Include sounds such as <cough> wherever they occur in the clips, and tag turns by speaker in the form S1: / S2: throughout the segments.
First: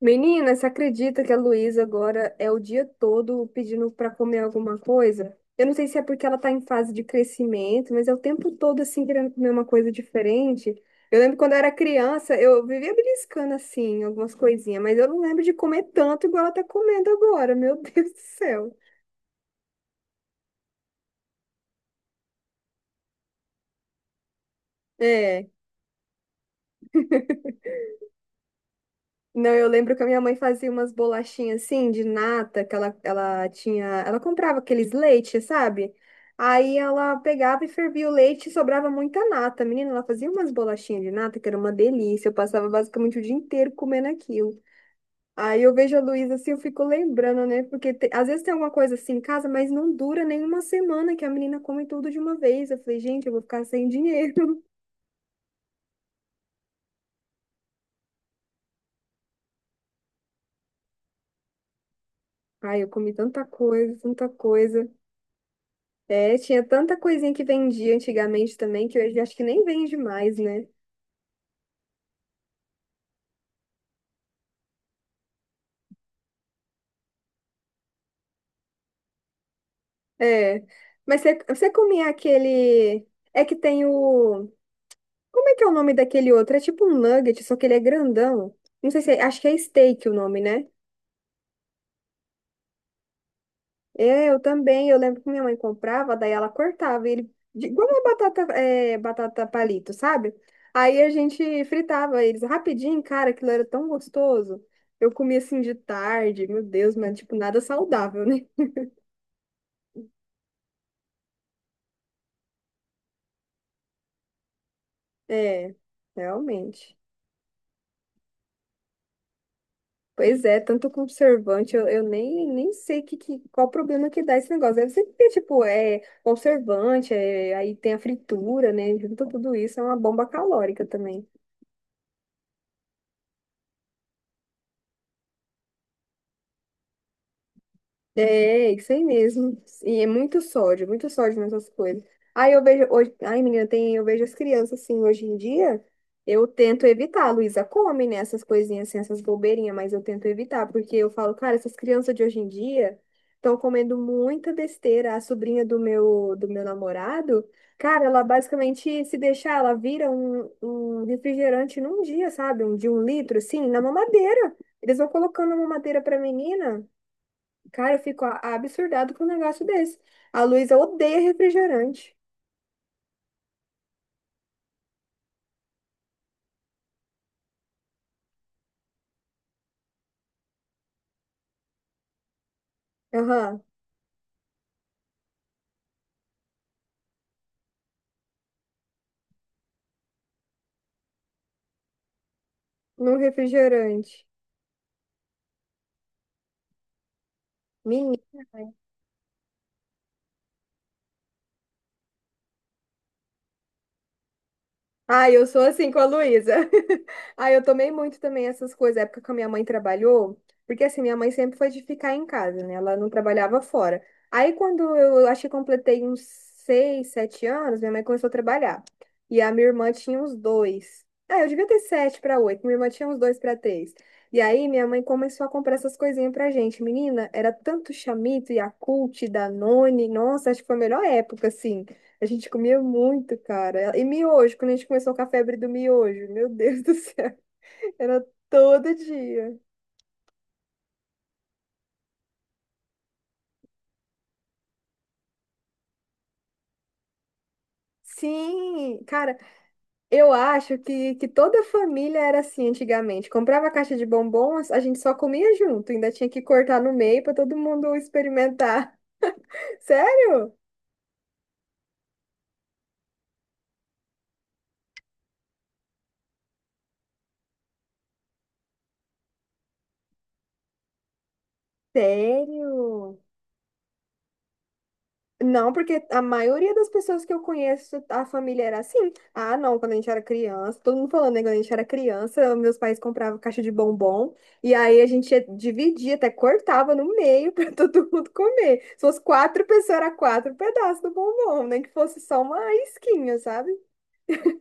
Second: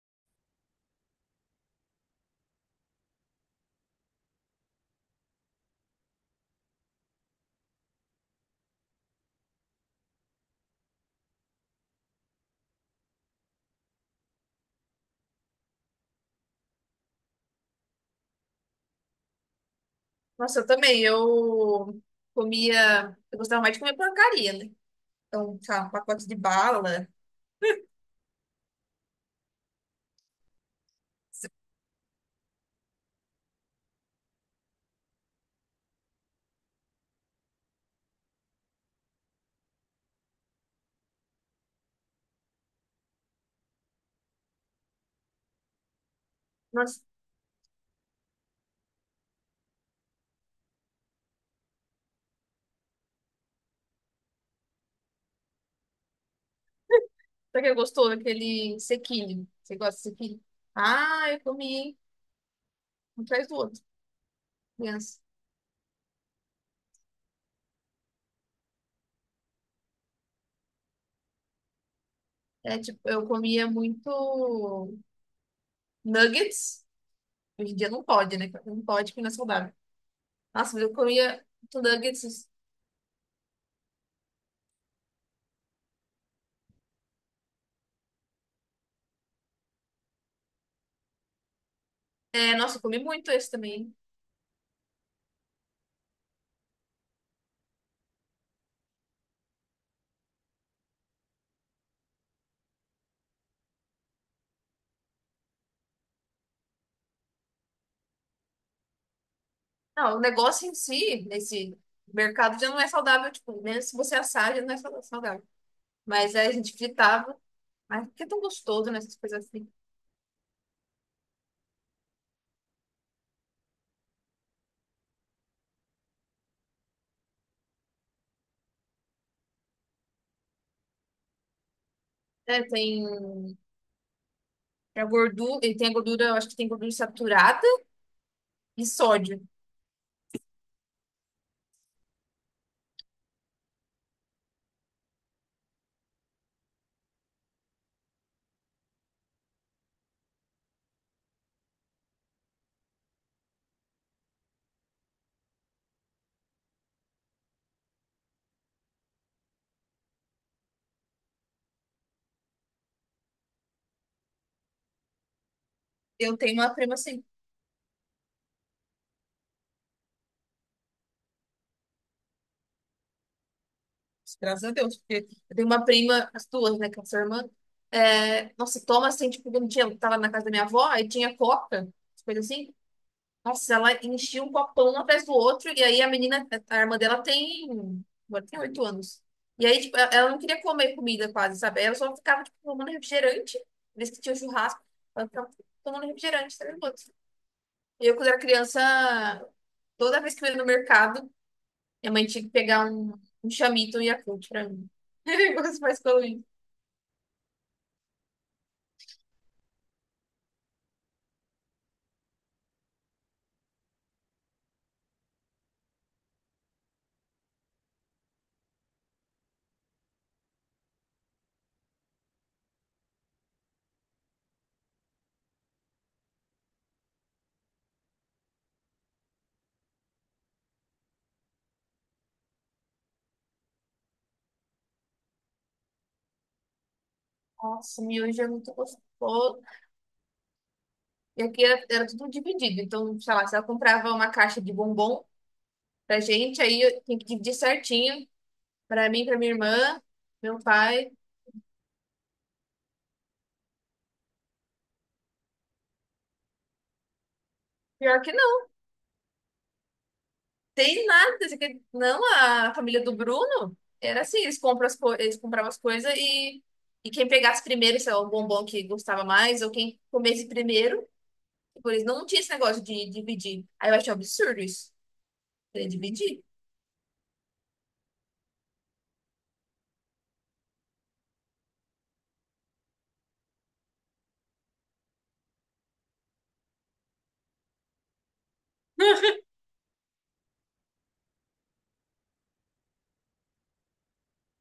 S1: Menina, você acredita que a Luísa agora é o dia todo pedindo para comer alguma coisa? Eu não sei se é porque ela tá em fase de crescimento, mas é o tempo todo assim querendo comer uma coisa diferente. Eu lembro quando eu era criança, eu vivia beliscando assim algumas coisinhas, mas eu não lembro de comer tanto igual ela tá comendo agora. Meu <laughs> Deus do céu.
S2: Nossa, eu também. Eu comia. Eu gostava mais de comer porcaria, né?
S1: É.
S2: Então, sei lá, um pacote de bala.
S1: Não, eu lembro que a minha mãe fazia umas bolachinhas assim de nata, que ela tinha, ela comprava aqueles leites, sabe? Aí ela pegava e fervia o leite e sobrava muita nata. Menina, ela fazia umas bolachinhas de nata que era uma delícia. Eu passava basicamente o dia inteiro comendo aquilo. Aí eu vejo a Luísa assim, eu fico
S2: Nossa,
S1: lembrando, né? Porque às vezes tem alguma coisa assim em casa, mas não dura nem uma semana que a menina come tudo de uma vez. Eu falei, gente, eu vou ficar sem dinheiro.
S2: será que gostou daquele sequilho? Você gosta de sequilho? Ah, eu comi
S1: <laughs> Ai, eu comi
S2: um
S1: tanta
S2: atrás do outro.
S1: coisa, tanta coisa.
S2: Criança.
S1: É, tinha tanta coisinha que vendia antigamente também, que hoje acho que nem vende mais, né?
S2: É tipo, eu comia muito nuggets. Hoje em dia não pode, né? Não pode, porque não é saudável.
S1: É.
S2: Nossa, mas eu
S1: Mas você,
S2: comia
S1: você
S2: muito
S1: comia
S2: nuggets.
S1: aquele. É que tem o. Como é que é o nome daquele outro? É tipo um nugget, só que ele é grandão. Não sei se é... Acho que é steak o nome, né?
S2: É, nossa, eu comi muito esse também.
S1: É, eu também. Eu lembro que minha mãe comprava, daí ela cortava ele. Igual uma batata, é, batata palito, sabe? Aí a gente fritava eles rapidinho, cara, aquilo era tão gostoso. Eu comia assim de tarde, meu Deus, mas tipo, nada saudável, né?
S2: Não, o negócio em si, nesse mercado já não é saudável. Tipo, mesmo se você assar, já não é saudável.
S1: É,
S2: Mas aí a gente
S1: realmente.
S2: fritava. Ai, que é tão gostoso, né? Essas coisas assim.
S1: Pois é, tanto conservante, eu nem sei qual problema que dá esse negócio. Deve ser porque, tipo, é conservante, é, aí tem a fritura, né? Junto tudo isso, é uma bomba calórica também.
S2: É, tem a gordura, ele tem a gordura, eu acho que tem gordura saturada
S1: É,
S2: e
S1: isso aí
S2: sódio.
S1: mesmo. E é muito sódio nessas coisas. Aí eu vejo hoje, ai menina, tem, eu vejo as crianças assim hoje em dia, eu tento evitar. A Luísa come, né, essas coisinhas assim, essas bobeirinhas, mas eu tento evitar, porque eu falo, cara, essas crianças de hoje em dia estão comendo muita besteira. A sobrinha do meu namorado, cara, ela basicamente se deixar, ela vira um refrigerante num dia, sabe? Um de um litro assim, na mamadeira. Eles vão colocando a mamadeira pra
S2: Eu tenho uma
S1: menina.
S2: prima assim,
S1: Cara, eu fico absurdado com um negócio desse. A Luísa odeia refrigerante.
S2: graças a Deus, porque eu tenho uma prima, as duas, né, que é a sua irmã. É, nossa, toma assim, tipo, um dia eu tava na casa da minha avó, aí tinha coca, coisa assim.
S1: Aham,
S2: Nossa, ela enchia um copão um atrás do outro, e aí a menina, a irmã dela agora tem 8 anos. E aí, tipo, ela não queria comer comida quase, sabe? Ela só ficava, tipo, tomando
S1: não
S2: refrigerante, vez que
S1: refrigerante.
S2: tinha churrasco, ela ficava tomando refrigerante, 3 minutos. E eu, quando era
S1: Menina.
S2: criança, toda vez que eu ia no mercado, minha mãe tinha que pegar um chamito e um Yakult pra mim.
S1: Ah, eu sou
S2: <laughs> Os
S1: assim com
S2: pais
S1: a
S2: coloridos.
S1: Luísa. <laughs> Ah, eu tomei muito também essas coisas, época que a minha mãe trabalhou, porque assim, minha mãe sempre foi de ficar em casa, né? Ela não trabalhava fora. Aí quando eu acho que completei uns 6, 7 anos, minha mãe começou a trabalhar. E a minha irmã tinha uns dois. Ah, eu devia ter sete para oito, minha irmã tinha uns dois para três. E aí minha mãe começou a comprar essas coisinhas pra gente. Menina, era tanto Chamito, Yakult, Danone. Nossa, acho que foi a melhor época, assim. A gente comia muito, cara. E miojo, quando a gente começou com a febre do miojo, meu Deus do céu, <laughs>
S2: Nossa,
S1: era
S2: miojo é muito
S1: todo dia.
S2: gostoso. E aqui era tudo dividido. Então, sei lá, se ela comprava uma caixa de bombom, pra gente, aí eu tenho que dividir certinho.
S1: Sim,
S2: Pra mim,
S1: cara,
S2: pra minha irmã,
S1: eu
S2: meu
S1: acho
S2: pai.
S1: que toda família era assim antigamente. Comprava a caixa de bombons, a gente só comia junto, ainda tinha que cortar no meio para todo mundo
S2: Pior que não,
S1: experimentar. <laughs> Sério?
S2: tem nada. Não, a família do Bruno era assim, eles compravam as coisas e, quem pegasse primeiro, se é o bombom que gostava mais, ou quem comesse primeiro, por eles não tinha esse negócio de
S1: Sério?
S2: dividir. Aí eu achei um absurdo isso,
S1: Não,
S2: de
S1: porque a
S2: dividir.
S1: maioria das pessoas que eu conheço, a família era assim. Ah, não, quando a gente era criança, todo mundo falando, né? Quando a gente era criança, meus pais compravam caixa de bombom, e aí a dividia, até cortava no meio <laughs> para todo mundo comer. Se fosse quatro pessoas, era quatro pedaços do bombom, nem que fosse só uma isquinha, sabe?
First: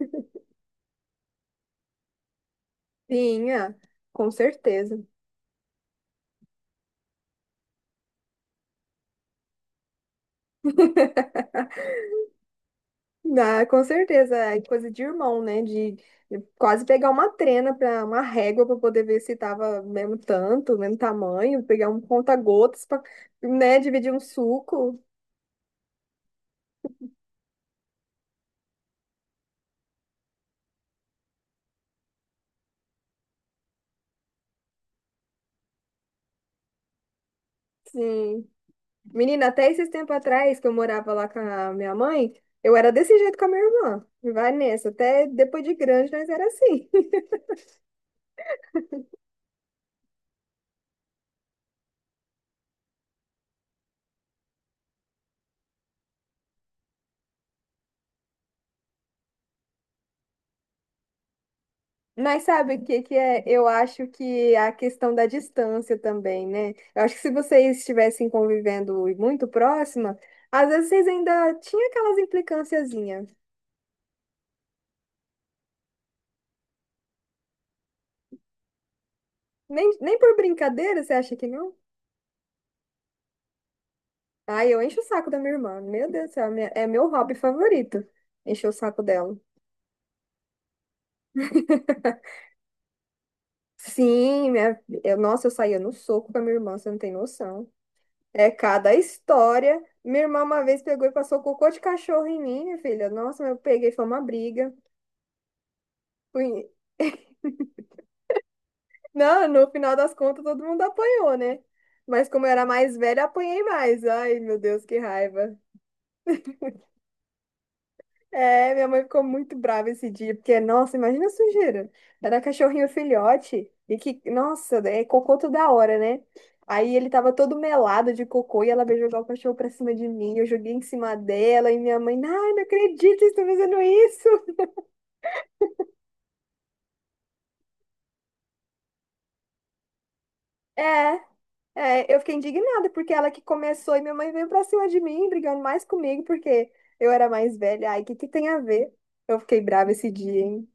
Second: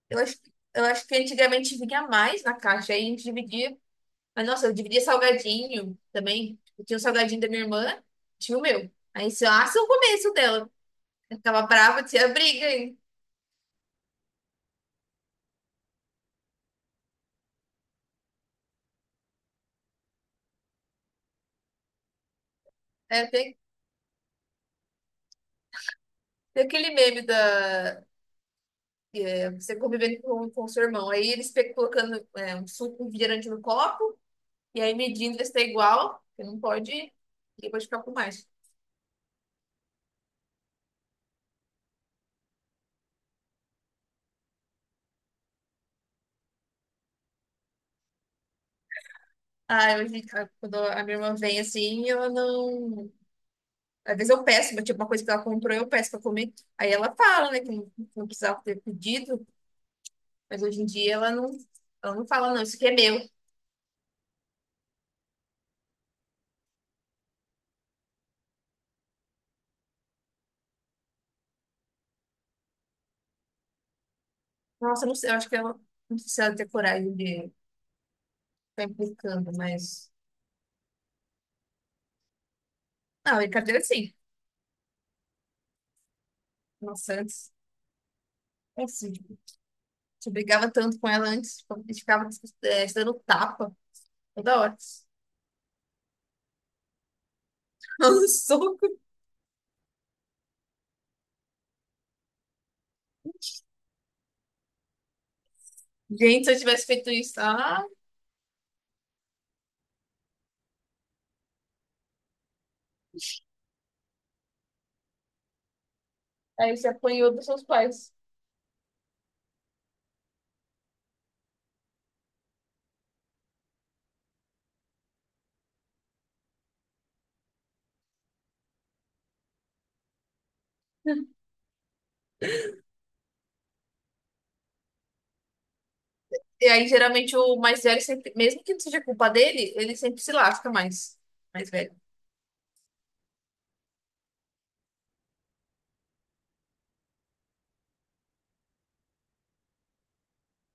S2: Eu acho, eu acho que antigamente vinha mais na caixa, aí a gente
S1: Tinha,
S2: dividia.
S1: com
S2: Mas, nossa, eu dividia
S1: certeza.
S2: salgadinho também. Eu tinha um salgadinho da minha irmã, tinha o meu. Aí se eu o começo dela. Eu ficava brava, tinha briga, hein?
S1: Ah, com certeza, é coisa de irmão, né? De quase pegar uma trena para uma régua para poder ver se tava mesmo tanto, mesmo tamanho, pegar um conta-gotas para,
S2: É, tem,
S1: né, dividir um suco.
S2: tem aquele meme da. É, você convivendo com seu irmão. Aí eles colocando um suco, um refrigerante no copo, e aí medindo ver se tá igual, porque não pode, e depois ficar com mais.
S1: Sim. Menina, até esses tempos atrás que eu morava lá com a minha mãe, eu era desse jeito com a minha irmã. Vai nessa, até depois de grande nós era assim. <laughs>
S2: Ah, hoje, quando a minha irmã vem assim, ela não. Às vezes eu peço, mas tipo, uma coisa que ela comprou, eu peço pra comer. Aí ela fala, né, que não, precisava ter pedido. Mas hoje em dia ela não
S1: Mas
S2: fala, não,
S1: sabe
S2: isso
S1: o
S2: aqui é
S1: que que
S2: meu.
S1: é? Eu acho que a questão da distância também, né? Eu acho que se vocês estivessem convivendo muito próxima, às vezes vocês ainda tinham aquelas implicânciazinhas.
S2: Nossa, eu não sei, eu acho que ela não precisa ter coragem de ficar implicando,
S1: Nem,
S2: mas.
S1: nem por brincadeira, você acha que não?
S2: Não, brincadeira sim.
S1: Ai, eu encho o saco da minha irmã. Meu Deus do céu, é meu
S2: Nossa,
S1: hobby
S2: antes,
S1: favorito. Encher o
S2: é
S1: saco
S2: assim,
S1: dela.
S2: tipo, você brigava tanto com ela antes, tipo, a gente ficava
S1: <laughs>
S2: se dando tapa
S1: Sim,
S2: toda hora. <laughs>
S1: nossa, eu saía no soco com a minha irmã, você não tem noção.
S2: Dando
S1: É cada
S2: soco.
S1: história. Minha irmã uma vez pegou e passou cocô de cachorro em mim, minha filha. Nossa, eu peguei, foi uma briga.
S2: Gente, se eu
S1: Fui...
S2: tivesse feito isso, ah,
S1: <laughs> Não, no final das contas todo mundo apanhou, né? Mas como eu era mais velha, apanhei mais. Ai, meu Deus, que raiva.
S2: aí você apanhou dos seus pais.
S1: É, minha mãe ficou muito brava esse dia, porque, nossa, imagina a sujeira. Era cachorrinho filhote, e que, nossa, é cocô toda hora, né? Aí ele tava todo melado de cocô e ela veio jogar o cachorro pra cima de mim. Eu joguei em cima dela e minha mãe, ai, não acredito, vocês estão fazendo isso.
S2: E aí, geralmente, o mais velho sempre, mesmo que não seja culpa dele, ele sempre se lasca mais.
S1: É,
S2: Mais velho.
S1: eu fiquei indignada porque ela que começou e minha mãe veio pra cima de mim, brigando mais comigo porque eu era mais velha. Ai, o que que tem a ver? Eu fiquei brava esse dia, hein?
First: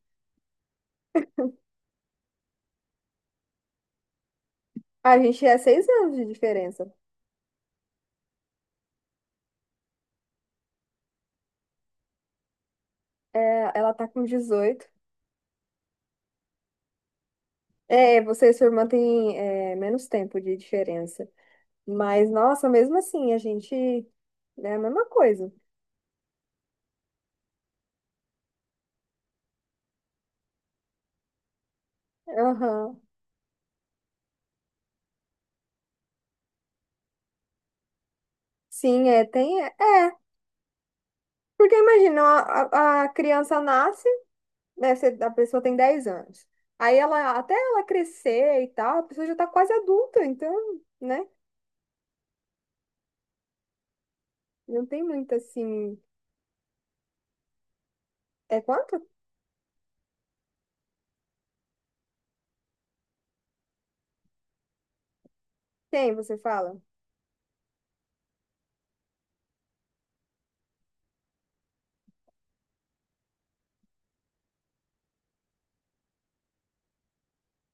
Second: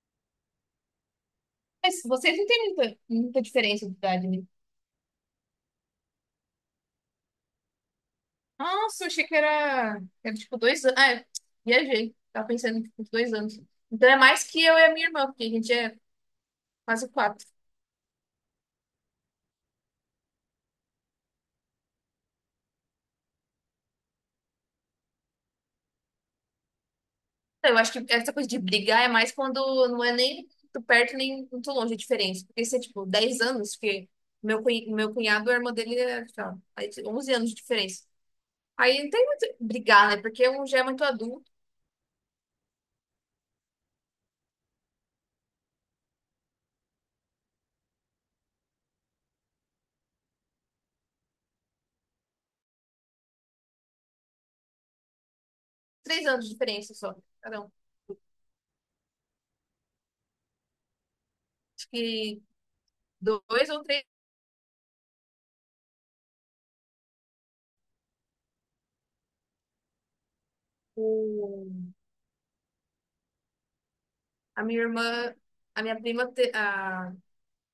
S2: Mas vocês não têm muita, muita diferença de idade, né?
S1: A gente é 6 anos de diferença.
S2: Nossa, achei que era tipo 2 anos. Ah, é, viajei. Tava pensando em tipo, 2 anos.
S1: É, ela tá
S2: Então é
S1: com
S2: mais que eu e
S1: 18.
S2: a minha irmã, porque a gente é quase quatro.
S1: É, você e sua irmã têm é, menos tempo de diferença. Mas, nossa, mesmo assim, a gente é a mesma coisa.
S2: Então, eu acho que essa coisa de brigar é mais quando não é nem muito perto nem muito longe a diferença. Porque se é
S1: Aham.
S2: tipo 10 anos, porque meu cunhado, a irmã dele, é, sei lá, aí tem 11 anos de diferença. Aí
S1: Sim,
S2: não
S1: é,
S2: tem muito
S1: tem. É,
S2: brigar,
S1: é,
S2: né? Porque um já é muito adulto,
S1: porque imagina, a criança nasce. Né, a pessoa tem 10 anos. Aí ela, até ela crescer e tal, a pessoa já tá quase adulta, então, né? Não tem muito assim.
S2: 3 anos de diferença só. Cada um.
S1: É quanto?
S2: Acho que dois ou três.
S1: Tem, você fala.
S2: O- A minha irmã, a minha prima, a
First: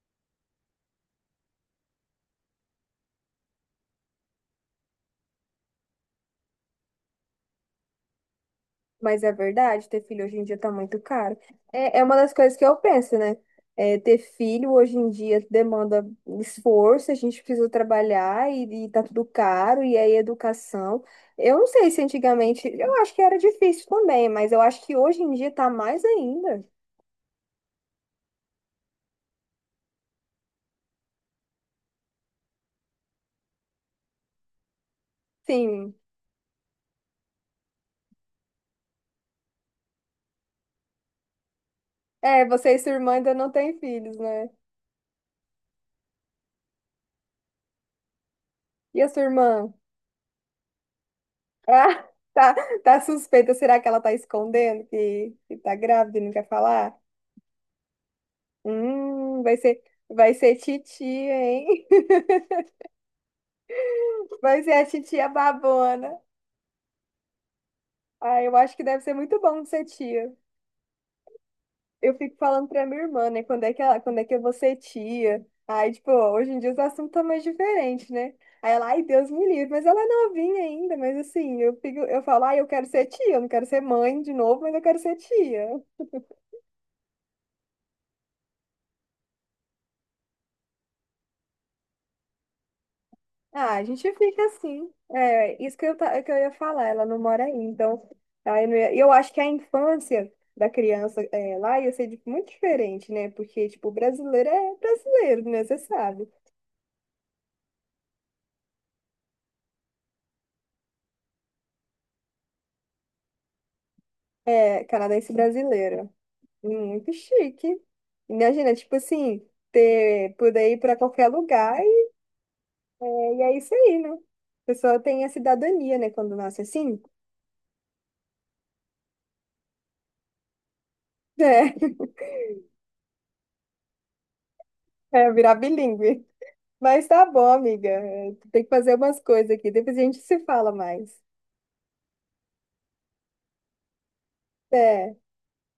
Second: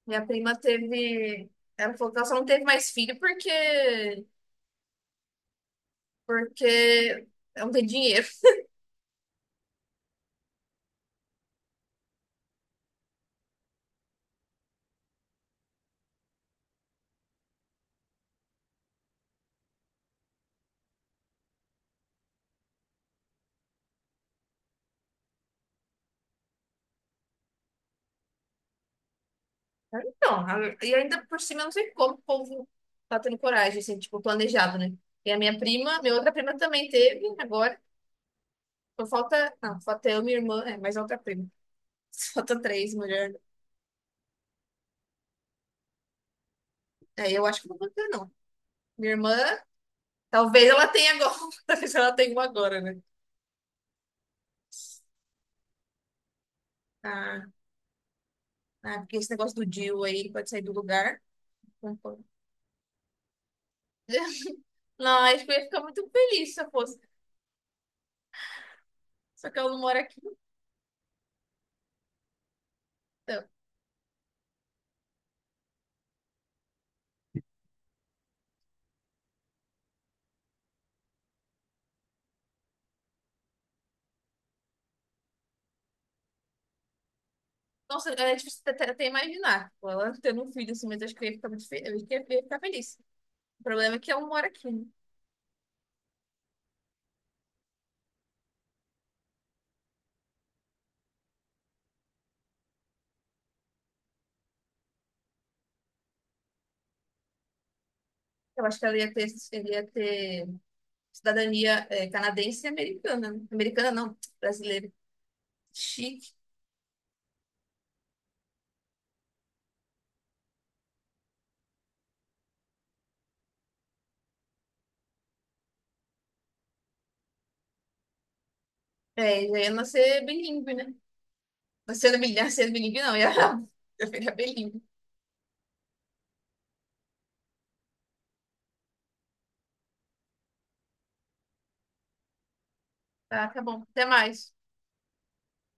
S2: minha prima teve. Ela falou que ela só não teve mais filho porque. Porque não tem dinheiro. <laughs>
S1: Mas é verdade, ter filho hoje em dia tá muito caro. É, é uma das coisas que eu penso, né? É, ter filho hoje em dia demanda esforço, a gente precisa trabalhar e tá tudo caro, e aí educação. Eu não sei se antigamente, eu acho que era difícil também, mas eu acho que hoje em dia tá mais ainda.
S2: Então, e ainda por cima, eu não sei como o povo tá tendo coragem, assim, tipo, planejado, né? E a minha
S1: Sim.
S2: prima, minha outra prima também teve, agora. Só falta. Não, falta eu, minha irmã, mais outra prima. <laughs>
S1: É,
S2: Falta
S1: você e sua
S2: três
S1: irmã ainda
S2: mulheres.
S1: não têm filhos, né?
S2: É, eu acho que não vou ter, não.
S1: E a
S2: Minha
S1: sua
S2: irmã,
S1: irmã?
S2: talvez ela tenha agora. <laughs> Talvez
S1: Ah,
S2: ela tenha
S1: <laughs>
S2: uma
S1: tá,
S2: agora,
S1: tá
S2: né?
S1: suspeita. Será que ela tá escondendo que tá grávida e não quer falar?
S2: Ah, ah, porque esse
S1: Hum,
S2: negócio
S1: vai
S2: do
S1: ser,
S2: DIU aí, ele
S1: vai
S2: pode
S1: ser
S2: sair do
S1: titia,
S2: lugar.
S1: hein? <laughs>
S2: Concordo.
S1: Vai ser a
S2: Não,
S1: titia
S2: acho que eu ia ficar muito
S1: babona.
S2: feliz se eu fosse.
S1: Ah, eu acho que deve ser muito
S2: Só que
S1: bom de
S2: ela não
S1: ser
S2: mora aqui,
S1: tia. Eu fico falando pra minha irmã, né?
S2: então.
S1: Quando é que ela, quando é que eu vou ser tia? Aí, tipo, hoje em dia os assuntos estão mais diferentes, né? Aí ela, ai, Deus me livre, mas ela é novinha ainda, mas assim, eu fico, eu falo, ai, eu quero ser tia, eu não quero ser mãe de novo, mas eu quero ser tia.
S2: Nossa, é difícil até imaginar. Tipo, ela tendo um filho assim, mas acho que eu ia ficar muito feliz. Eu ia ficar feliz. O
S1: Ah, a
S2: problema é
S1: gente
S2: que ela não
S1: fica
S2: mora aqui, né?
S1: assim. É, isso que eu, que eu ia falar, ela não mora aí, então. Aí eu, não ia- eu acho que a infância da criança é, lá ia ser tipo, muito diferente, né? Porque, tipo, brasileiro é brasileiro, né? Você sabe.
S2: Eu acho que ela ia ter cidadania canadense e americana, né? Americana não,
S1: É,
S2: brasileira.
S1: canadense brasileiro.
S2: Chique.
S1: Muito chique. Imagina, tipo assim, ter, poder ir para qualquer lugar e é isso aí, né? A pessoa tem a cidadania, né? Quando nasce assim,
S2: É, já ia nascer bilíngue, né?
S1: é,
S2: Nascendo bilíngue, <laughs> nascendo bilíngue não, ia, <laughs> eu ia virar bilíngue.
S1: <laughs> é virar bilíngue. Mas tá bom, amiga. É, tem que fazer umas coisas aqui. Depois a gente se fala mais.
S2: Tá, tá bom. Até mais.
S1: É.